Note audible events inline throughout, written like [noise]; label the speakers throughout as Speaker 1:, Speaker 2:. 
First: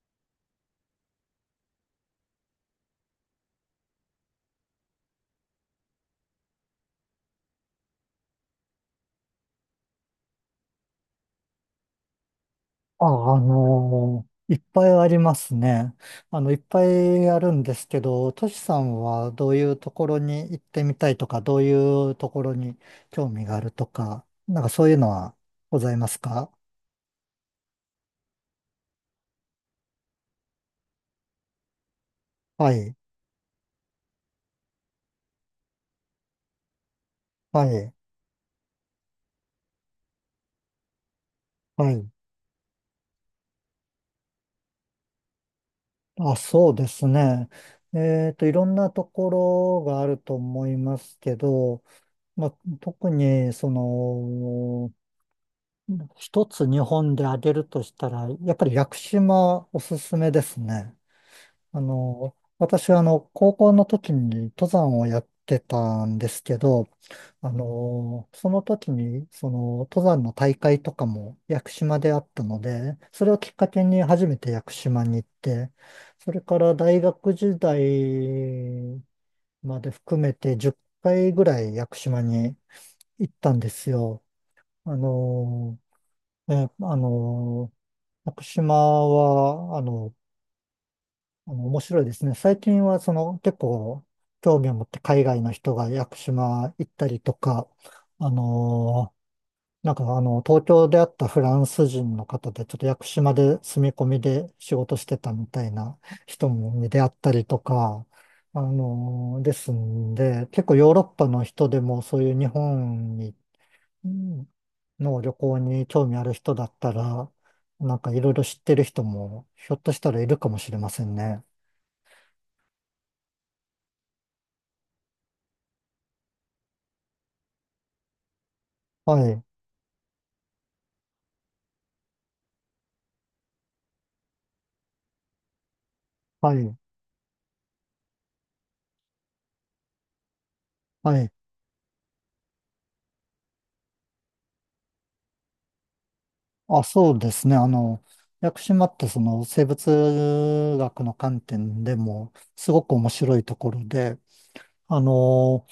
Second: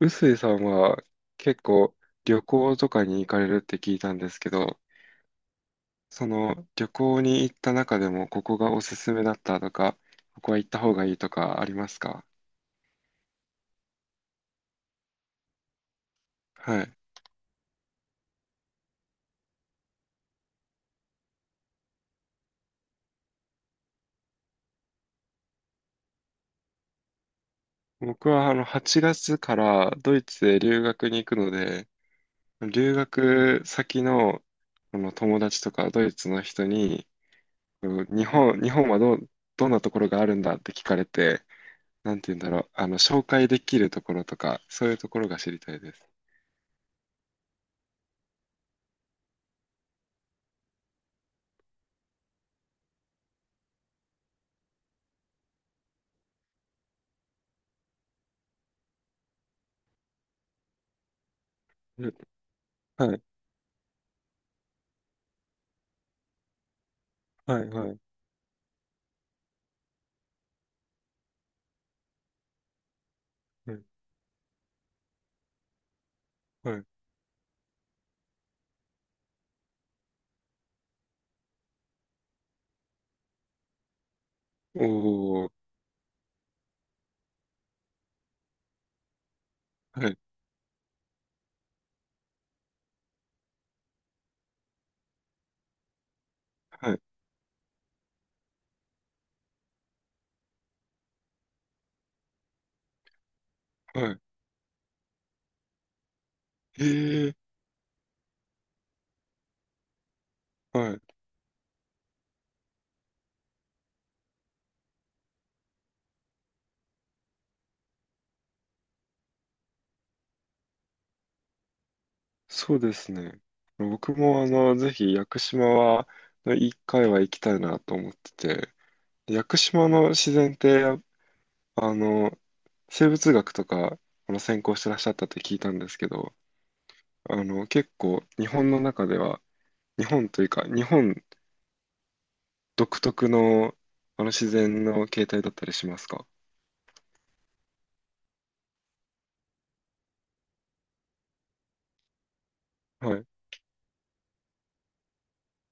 Speaker 1: 臼井さんは結構旅行とかに行かれるって聞いたんですけど、その旅行に行った中でもここがおすすめだったとか、ここは行った方がいいとかありますか？
Speaker 2: あ、いっぱいありますね。いっ
Speaker 1: は
Speaker 2: ぱ
Speaker 1: い。
Speaker 2: いあるんですけど、トシさんはどういうところに行ってみたいとか、どういうところに興味があるとか、なんかそういうのはございますか？
Speaker 1: 僕は8月からドイツへ留学に行くので、
Speaker 2: は
Speaker 1: 留
Speaker 2: い、
Speaker 1: 学先の、友達とかドイツの人に、
Speaker 2: はい、
Speaker 1: うん日本、日本はどう、どんなところがあるんだって聞かれて、
Speaker 2: はい。
Speaker 1: なんて言うんだろう、紹介できるところとか、そういうところが知りたいです。
Speaker 2: あ、そうですね。いろんなところがあると思いますけど、まあ、特に、一つ日本で挙げるとしたら、やっぱり屋久島おすすめですね。
Speaker 1: うん。
Speaker 2: 私は高校の時に登山をやってたんですけど、
Speaker 1: はい、はい、
Speaker 2: その時に、登山の大会とかも屋久島であったので、それをきっか
Speaker 1: はい、
Speaker 2: けに初めて屋久島に行って、それから
Speaker 1: はい。
Speaker 2: 大学時代まで含めて10回ぐらい屋久島に行ったんですよ。あ
Speaker 1: おー、
Speaker 2: の、え、あの、屋久島は、
Speaker 1: はい、
Speaker 2: 面白いですね。最近は結構興味を持って海外の人が屋久島行っ
Speaker 1: はい、
Speaker 2: たりとか、あのーなんか東京であったフランス人の方でちょっと屋久島で住み込
Speaker 1: は
Speaker 2: みで仕事してたみたいな人
Speaker 1: い。
Speaker 2: に出会っ
Speaker 1: へ
Speaker 2: た
Speaker 1: え、
Speaker 2: りとか、ですんで、結構ヨー
Speaker 1: は
Speaker 2: ロ
Speaker 1: い。
Speaker 2: ッパの人でもそういう日本にうんの旅行に興味ある人だったら、なんかいろいろ知ってる人もひょっとしたらいるかもしれませんね。
Speaker 1: そうですね。僕も、ぜひ、屋久島は、一回は行きたいなと思ってて、
Speaker 2: はい。
Speaker 1: 屋久島の自然って、あの、生物学とか、専攻してらっしゃったって聞いたんですけど、
Speaker 2: はい、
Speaker 1: 結構、日本の中では、日本というか、日本
Speaker 2: はい。
Speaker 1: 独特の、自然の形態だったりしますか？
Speaker 2: あ、そうですね。屋久島ってその生物学の観点でもすごく面
Speaker 1: はい、
Speaker 2: 白いところで、あの、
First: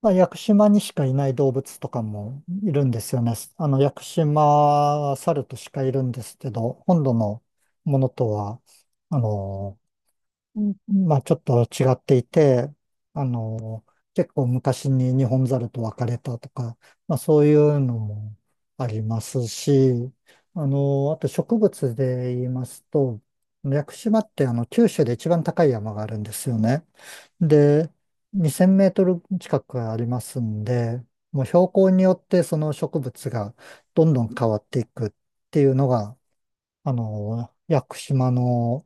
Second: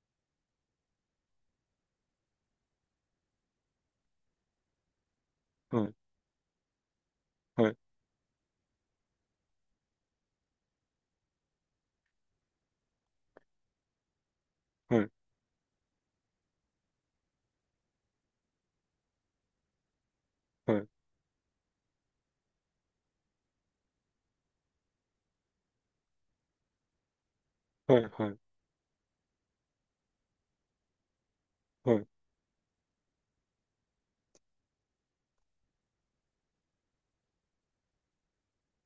Speaker 2: まあ、屋久島にしかいない動物とかもいるんですよね。屋久島は猿とし
Speaker 1: は
Speaker 2: かい
Speaker 1: い、
Speaker 2: るんですけど、本土の
Speaker 1: はい、
Speaker 2: ものとは、あの、うんまあちょっと違っていて、あの、結構昔
Speaker 1: はい、
Speaker 2: にニホンザルと別れたとか、まあそういうのもありますし、
Speaker 1: はい、
Speaker 2: あと植物で言いますと、屋久島って九州で一番高い山があるんですよね。で、
Speaker 1: はい、はい。
Speaker 2: 2000メートル近くありますんで、もう標高
Speaker 1: は
Speaker 2: に
Speaker 1: い。
Speaker 2: よってその植物がどんどん変わっていくっていうのが、屋久島の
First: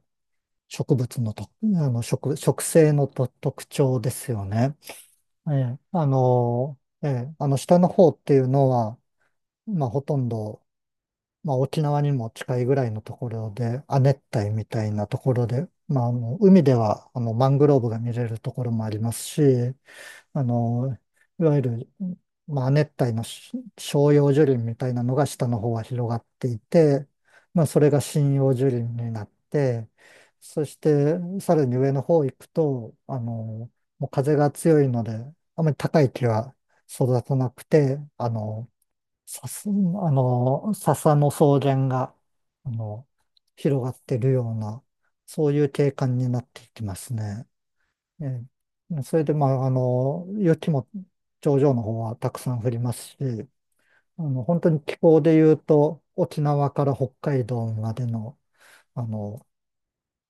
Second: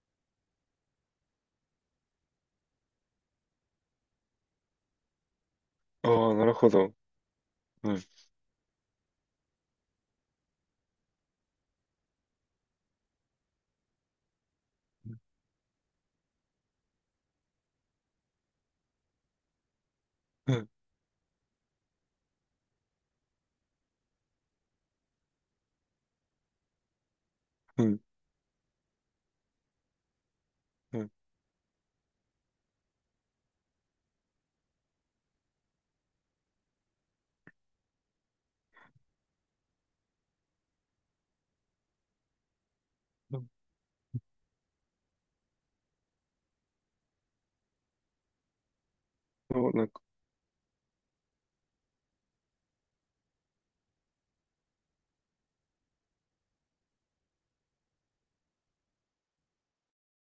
Speaker 2: 植物のと、植生のと特徴ですよね。
Speaker 1: ああ、なるほど。
Speaker 2: 下の
Speaker 1: はい。
Speaker 2: 方っていうのは、まあほとんど、まあ沖縄にも近いぐらいのところで、亜熱帯みたいなところで、まあ海ではマングローブが見れるところもありますし、あ
Speaker 1: うん、
Speaker 2: の、いわゆる、まあ、熱帯の照葉樹林みたいなのが下の方は広がっていて、まあ、そ
Speaker 1: う
Speaker 2: れが
Speaker 1: ん、
Speaker 2: 針葉樹林になって、そし
Speaker 1: うん。
Speaker 2: てさらに上の方行くと、もう風が強いので、あまり高い木は育たなくて、笹、あ笹の草原が、あの、広がってるような、そういう景観になっていきますね。えそれで、まあ、
Speaker 1: そうなんか、
Speaker 2: 雪も頂上の方はたくさん降りますし、本当に気候で言うと、沖縄から北海道までの、あの、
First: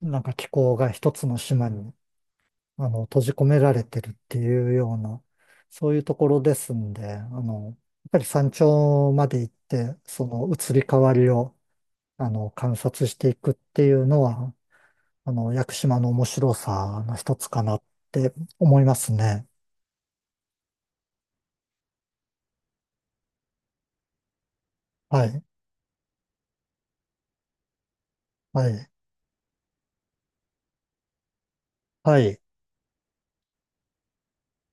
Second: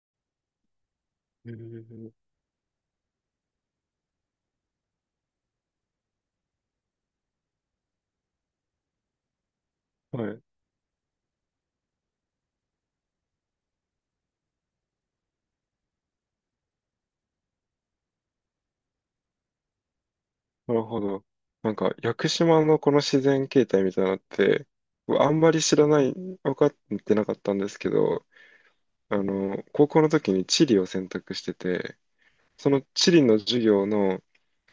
Speaker 2: なんか気候が一つの
Speaker 1: え
Speaker 2: 島に、
Speaker 1: ー、
Speaker 2: 閉じ込められてるっていうような、そういうところですんで、やっぱり山頂まで行って、
Speaker 1: は
Speaker 2: そ
Speaker 1: い。
Speaker 2: の移り変わりを、観察していくっていうのは、屋久島の面白さの一つかなって思いますね。
Speaker 1: なるほど。なんか、屋久島のこの自然形態みたいなのって、僕
Speaker 2: は
Speaker 1: あん
Speaker 2: い。
Speaker 1: まり知らない、分かってなかったんですけど、
Speaker 2: はい、
Speaker 1: 高校の時に地理を選択してて、
Speaker 2: はい、
Speaker 1: その地理の授業の、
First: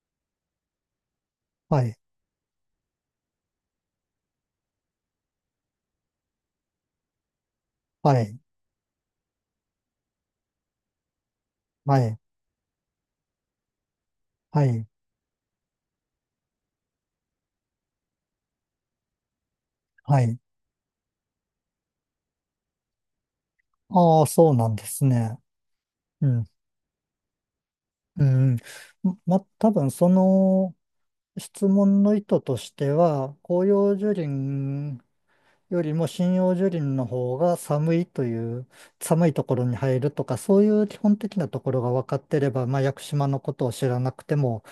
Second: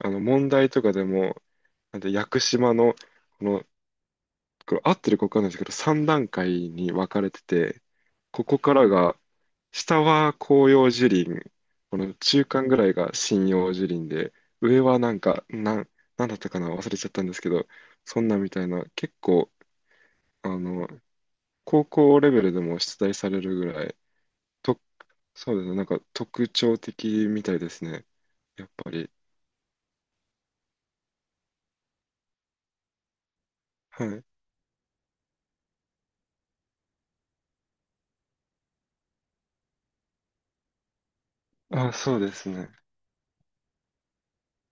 Speaker 1: 問題とかでも、
Speaker 2: はい、
Speaker 1: なんで屋久島の、この、これ合ってるか分かんないですけど、3段階に分かれてて、
Speaker 2: はい、
Speaker 1: ここからが、下は広葉樹林、
Speaker 2: は
Speaker 1: この
Speaker 2: い、
Speaker 1: 中間ぐらいが針葉樹林で、
Speaker 2: は
Speaker 1: 上
Speaker 2: い、
Speaker 1: はなんか、なん、なんだったかな、忘れちゃったんですけど、そんなみたいな、結構、
Speaker 2: はい。
Speaker 1: あの、高校レベルでも出題されるぐらい、
Speaker 2: ああ、そうなん
Speaker 1: と、
Speaker 2: ですね。
Speaker 1: そうですね、なんか
Speaker 2: うん、
Speaker 1: 特徴的みたいですね、
Speaker 2: うん。
Speaker 1: やっぱり。
Speaker 2: ま多分その質問の意図としては、紅葉
Speaker 1: は
Speaker 2: 樹
Speaker 1: い。
Speaker 2: 林よりも針葉樹林の方が寒いという、寒いところに入るとか、そういう基本的なところが
Speaker 1: あ、
Speaker 2: 分か
Speaker 1: そう
Speaker 2: っ
Speaker 1: で
Speaker 2: てれ
Speaker 1: す
Speaker 2: ば、
Speaker 1: ね。
Speaker 2: まあ、屋久島のことを知らなくても、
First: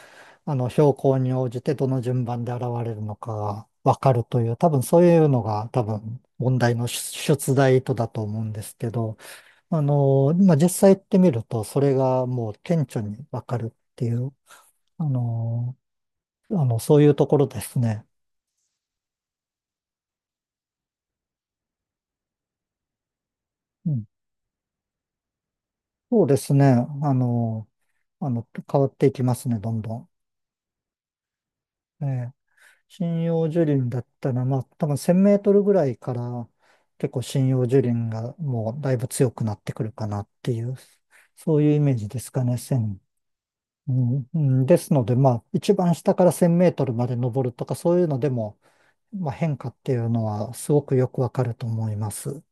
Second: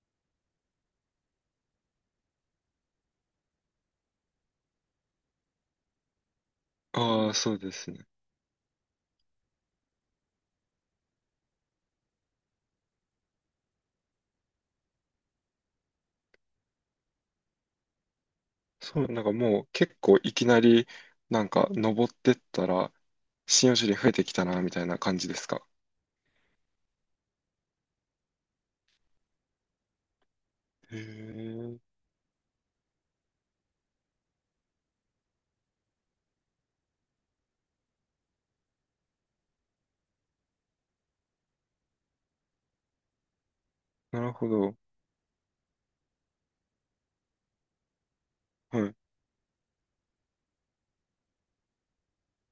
Speaker 2: 標高に応じてどの順番で現れるのかがわかるという、多分そういうのが多分問題の出
Speaker 1: ああ、そ
Speaker 2: 出
Speaker 1: うで
Speaker 2: 題
Speaker 1: す
Speaker 2: とだ
Speaker 1: ね。
Speaker 2: と思うんですけど、まあ、実際行ってみると、それがもう顕著にわかるっていう、あの、そういうところですね。
Speaker 1: そう、なんかもう結構いきなり、なんか登ってったら、針葉樹
Speaker 2: う
Speaker 1: 林
Speaker 2: ん、
Speaker 1: 増えてきたな、みたいな感じですか？
Speaker 2: そうですね。あの、変わっていきますね、どんどん。
Speaker 1: へえ、
Speaker 2: ええ針葉樹林だったら、まあ、多分1000メートルぐらいから結構針葉樹林がもうだいぶ強くなってくるかなっていう、そういうイメージですかね。1う
Speaker 1: な
Speaker 2: ん、
Speaker 1: る
Speaker 2: う
Speaker 1: ほ
Speaker 2: ん
Speaker 1: ど。
Speaker 2: ですので、まあ、一番下から1000メートルまで登るとか、そういうのでも、
Speaker 1: はい。
Speaker 2: まあ、変化っていうのはすごくよくわかると思います。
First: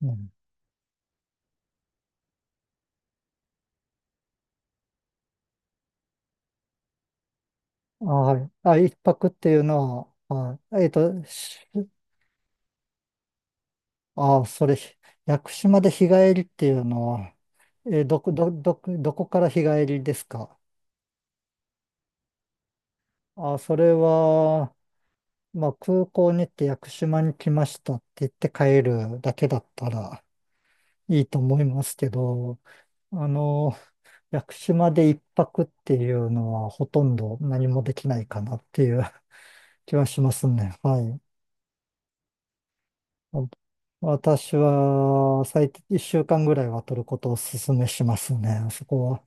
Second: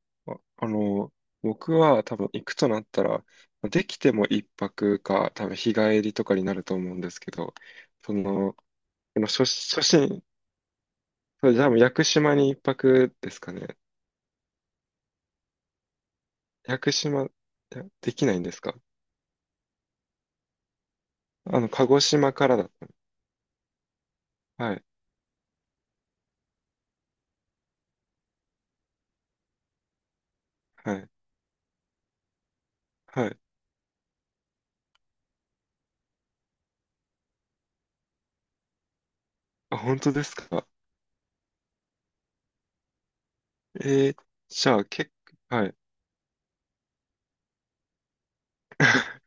Speaker 2: うん、
Speaker 1: あ、あの、僕は多分行くとなったら、できても一泊か、多分日帰りとかになると思うんですけど、そ
Speaker 2: はい。
Speaker 1: の、
Speaker 2: あ、一
Speaker 1: あの
Speaker 2: 泊っ
Speaker 1: 初、
Speaker 2: ていう
Speaker 1: 初
Speaker 2: の
Speaker 1: 心、
Speaker 2: は、はい、
Speaker 1: それじゃあもう屋久島に一泊ですかね？
Speaker 2: あ、屋久島で日帰りってい
Speaker 1: 屋
Speaker 2: う
Speaker 1: 久
Speaker 2: の
Speaker 1: 島、い
Speaker 2: は、
Speaker 1: やできないんですか？
Speaker 2: どこから日帰りですか？
Speaker 1: 鹿児島からだっ
Speaker 2: あ、それ
Speaker 1: た。
Speaker 2: は、
Speaker 1: はい、
Speaker 2: まあ、空港に行って屋久島に来ましたって言って帰るだけだったら
Speaker 1: はい、
Speaker 2: いいと思いますけど、あ
Speaker 1: はい。
Speaker 2: の、屋久島で一泊っていうのはほとんど何もできないかなっていう
Speaker 1: あ、
Speaker 2: 気
Speaker 1: 本
Speaker 2: は
Speaker 1: 当
Speaker 2: し
Speaker 1: で
Speaker 2: ま
Speaker 1: す
Speaker 2: す
Speaker 1: か？
Speaker 2: ね。はい。
Speaker 1: えー、
Speaker 2: 私
Speaker 1: じゃあ結
Speaker 2: は
Speaker 1: 構、は
Speaker 2: 最
Speaker 1: い。
Speaker 2: 低1週間ぐらいは取ることをお勧めしますね。そこは。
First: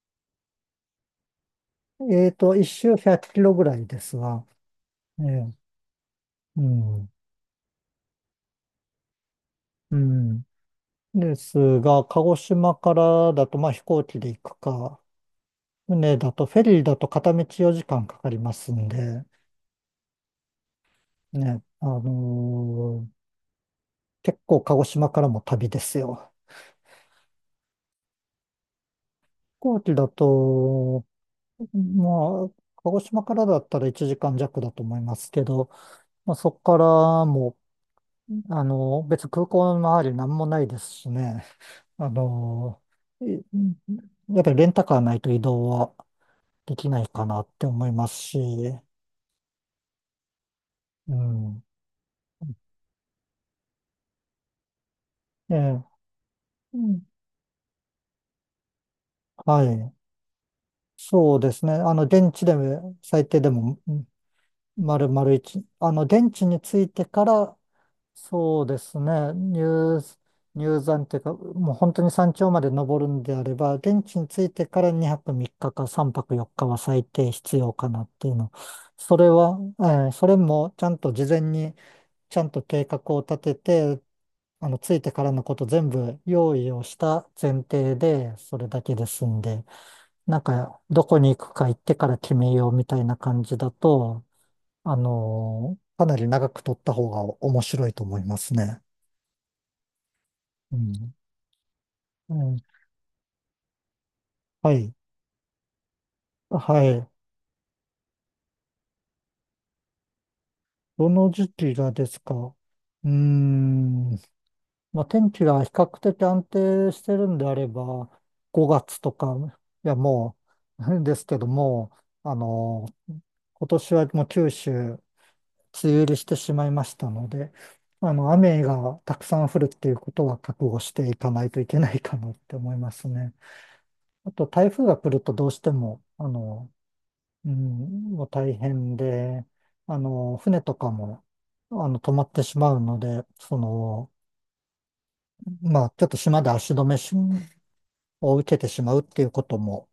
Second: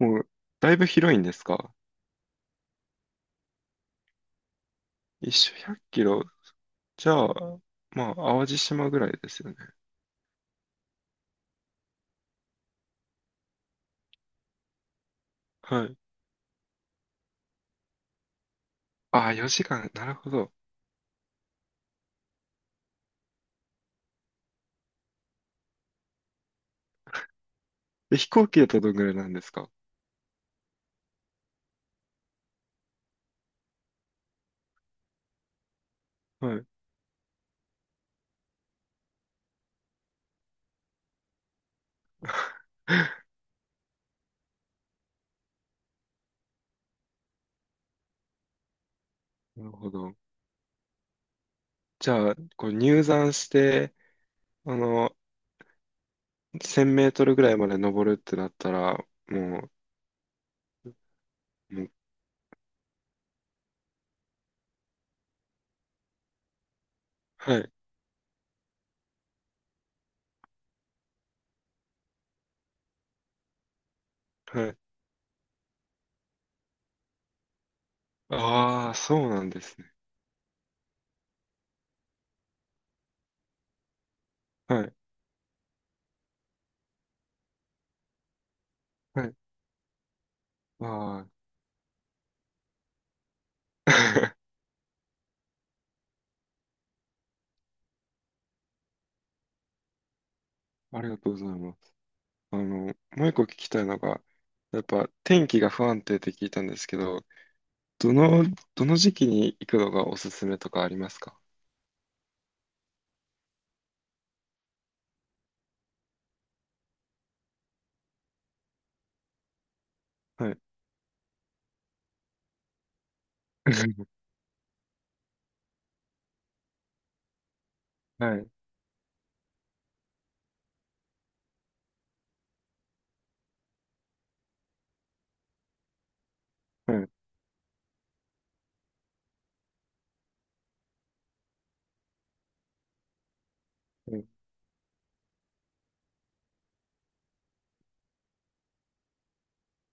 Speaker 1: もう、だいぶ広いんですか？
Speaker 2: 1周100キロぐらいですが。え
Speaker 1: 一
Speaker 2: え、
Speaker 1: 周100キロ。
Speaker 2: うん。
Speaker 1: じゃあ、まあ、淡路島ぐらいですよね。
Speaker 2: うん。ですが、鹿児島からだと、まあ、飛行機で行くか、
Speaker 1: はい。
Speaker 2: 船だと、フェリーだと片道4時間かかりますんで、
Speaker 1: ああ、4時間。なるほど。
Speaker 2: ね、結構鹿児島からも旅ですよ。
Speaker 1: え飛行機だとどんぐらいなんです
Speaker 2: 飛
Speaker 1: か？
Speaker 2: 行機だと、まあ、鹿児島からだったら1時間弱だと思いますけど、まあ、そ
Speaker 1: は
Speaker 2: こ
Speaker 1: い。
Speaker 2: からもう、別に空港の周り何もないですしね、あのー
Speaker 1: [laughs]
Speaker 2: いやっぱりレンタカーないと移動はできないかなって思いますし、
Speaker 1: なるほど。
Speaker 2: うん。
Speaker 1: じゃあ、こう入山して、あの、
Speaker 2: ええ、う
Speaker 1: 1000
Speaker 2: ん、
Speaker 1: メートルぐらいまで登るってなったら、
Speaker 2: は
Speaker 1: も
Speaker 2: い。
Speaker 1: う、
Speaker 2: そうですね。
Speaker 1: もう、
Speaker 2: 電池で、最低でも、うん、丸々一。電池についてから、
Speaker 1: はい、
Speaker 2: そうですね。入山っていうか、もう本当に山頂まで登るんであれば、電池について
Speaker 1: はい。
Speaker 2: から2泊3日か3泊4日は最低必要かなっていうの。
Speaker 1: ああ、
Speaker 2: そ
Speaker 1: そ
Speaker 2: れ
Speaker 1: うなん
Speaker 2: は、
Speaker 1: ですね。
Speaker 2: それもちゃんと事前に、ちゃんと計画を立てて、
Speaker 1: はい、
Speaker 2: ついてからのこと全部用意をした前提で、それだけで
Speaker 1: は
Speaker 2: す
Speaker 1: い。
Speaker 2: んで、なんか、ど
Speaker 1: あ
Speaker 2: こ
Speaker 1: あ、
Speaker 2: に行くか行ってから決めようみたいな感じだと、
Speaker 1: [laughs]
Speaker 2: かなり長く取った方が面白いと思いますね。う
Speaker 1: あり
Speaker 2: ん。
Speaker 1: がとうございます。
Speaker 2: うん、
Speaker 1: あの、もう一個聞きたいのが、
Speaker 2: は
Speaker 1: やっ
Speaker 2: い。
Speaker 1: ぱ天気が不安定って聞いたんで
Speaker 2: は
Speaker 1: すけ
Speaker 2: い。
Speaker 1: ど、どの、どの時期に行くのがおすすめとかあり
Speaker 2: ど
Speaker 1: ます
Speaker 2: の
Speaker 1: か？
Speaker 2: 時期がですか？うーん。まあ、天気が比較的安定してるんであれば、5月とか、いや、も
Speaker 1: はい。
Speaker 2: う、[laughs] ですけども、あの今年はも
Speaker 1: [laughs]
Speaker 2: う九州梅雨入りしてしまいましたので、
Speaker 1: はい、
Speaker 2: 雨がたくさん降るっていうことは覚悟していかないといけないかなって思いますね。あと、台風が来るとどうしても、
Speaker 1: はい。
Speaker 2: もう大変で、船とかも、止まってしまうので、
Speaker 1: うん、
Speaker 2: まあ、ちょっと島で足止めを受けてしまうっていうことも、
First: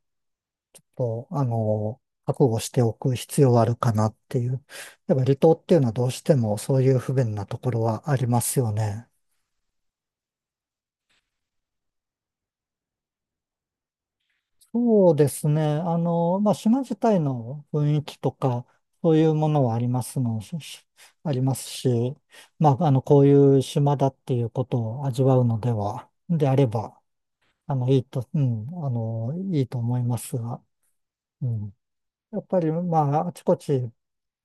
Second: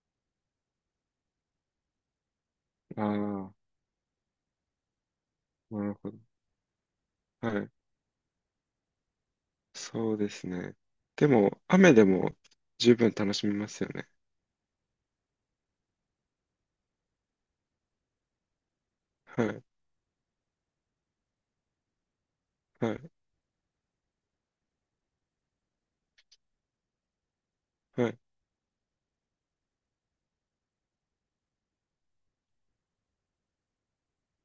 Speaker 2: こう覚悟してお
Speaker 1: あ
Speaker 2: く必要はあるかなっていう。やっぱ離島って
Speaker 1: あ、
Speaker 2: いう
Speaker 1: な
Speaker 2: のは
Speaker 1: る
Speaker 2: どう
Speaker 1: ほど。
Speaker 2: してもそういう不便な
Speaker 1: は
Speaker 2: と
Speaker 1: い。
Speaker 2: ころはありますよね。
Speaker 1: そうですね。でも、雨でも十分楽しみますよね。
Speaker 2: そうですね。まあ、島自体の雰囲気とか、そういう
Speaker 1: は
Speaker 2: も
Speaker 1: い。
Speaker 2: のはありますの、しし [laughs] ありますし、まあ、
Speaker 1: はい。
Speaker 2: こういう島だっていうことを味わうのでは、であれば、あの、いい
Speaker 1: はい。
Speaker 2: と、うん、あの、いいと思いますが、うん。やっぱり、まあ、あちこち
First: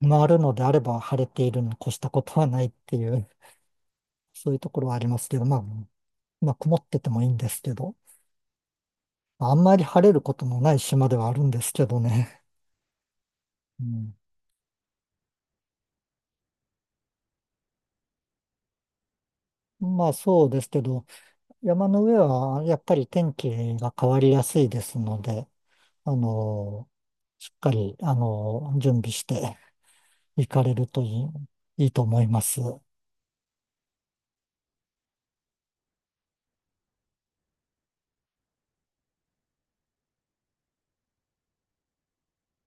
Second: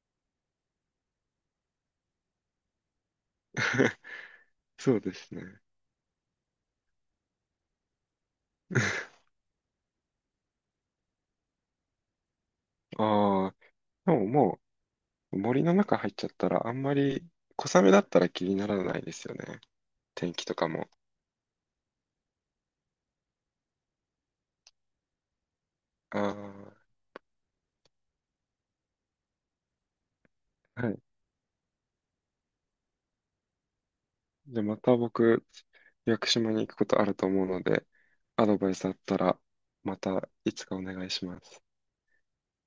Speaker 2: 回るのであれば、晴れているに越したことはないっていう、
Speaker 1: [laughs]
Speaker 2: [laughs] そういうところは
Speaker 1: そ
Speaker 2: あ
Speaker 1: う
Speaker 2: り
Speaker 1: で
Speaker 2: ます
Speaker 1: す
Speaker 2: け
Speaker 1: ね。
Speaker 2: ど、まあ、曇っててもいいんですけど、
Speaker 1: [laughs]
Speaker 2: あんまり晴れることのない島ではあるんですけどね。
Speaker 1: ああ、
Speaker 2: う
Speaker 1: で
Speaker 2: ん、
Speaker 1: ももう森の中入っちゃったら、あんまり小雨だったら気にならないですよね。
Speaker 2: まあ、
Speaker 1: 天
Speaker 2: そ
Speaker 1: 気
Speaker 2: う
Speaker 1: と
Speaker 2: で
Speaker 1: か
Speaker 2: すけ
Speaker 1: も。
Speaker 2: ど、山の上はやっぱり天気が変わりやすいですので、あ
Speaker 1: あ
Speaker 2: の、しっかり、準備して行かれ
Speaker 1: あ、
Speaker 2: る
Speaker 1: はい。
Speaker 2: といいと思います。
Speaker 1: じゃあまた僕、屋久島に行くことあると思うので、アドバイスあったら、またいつかお願いします。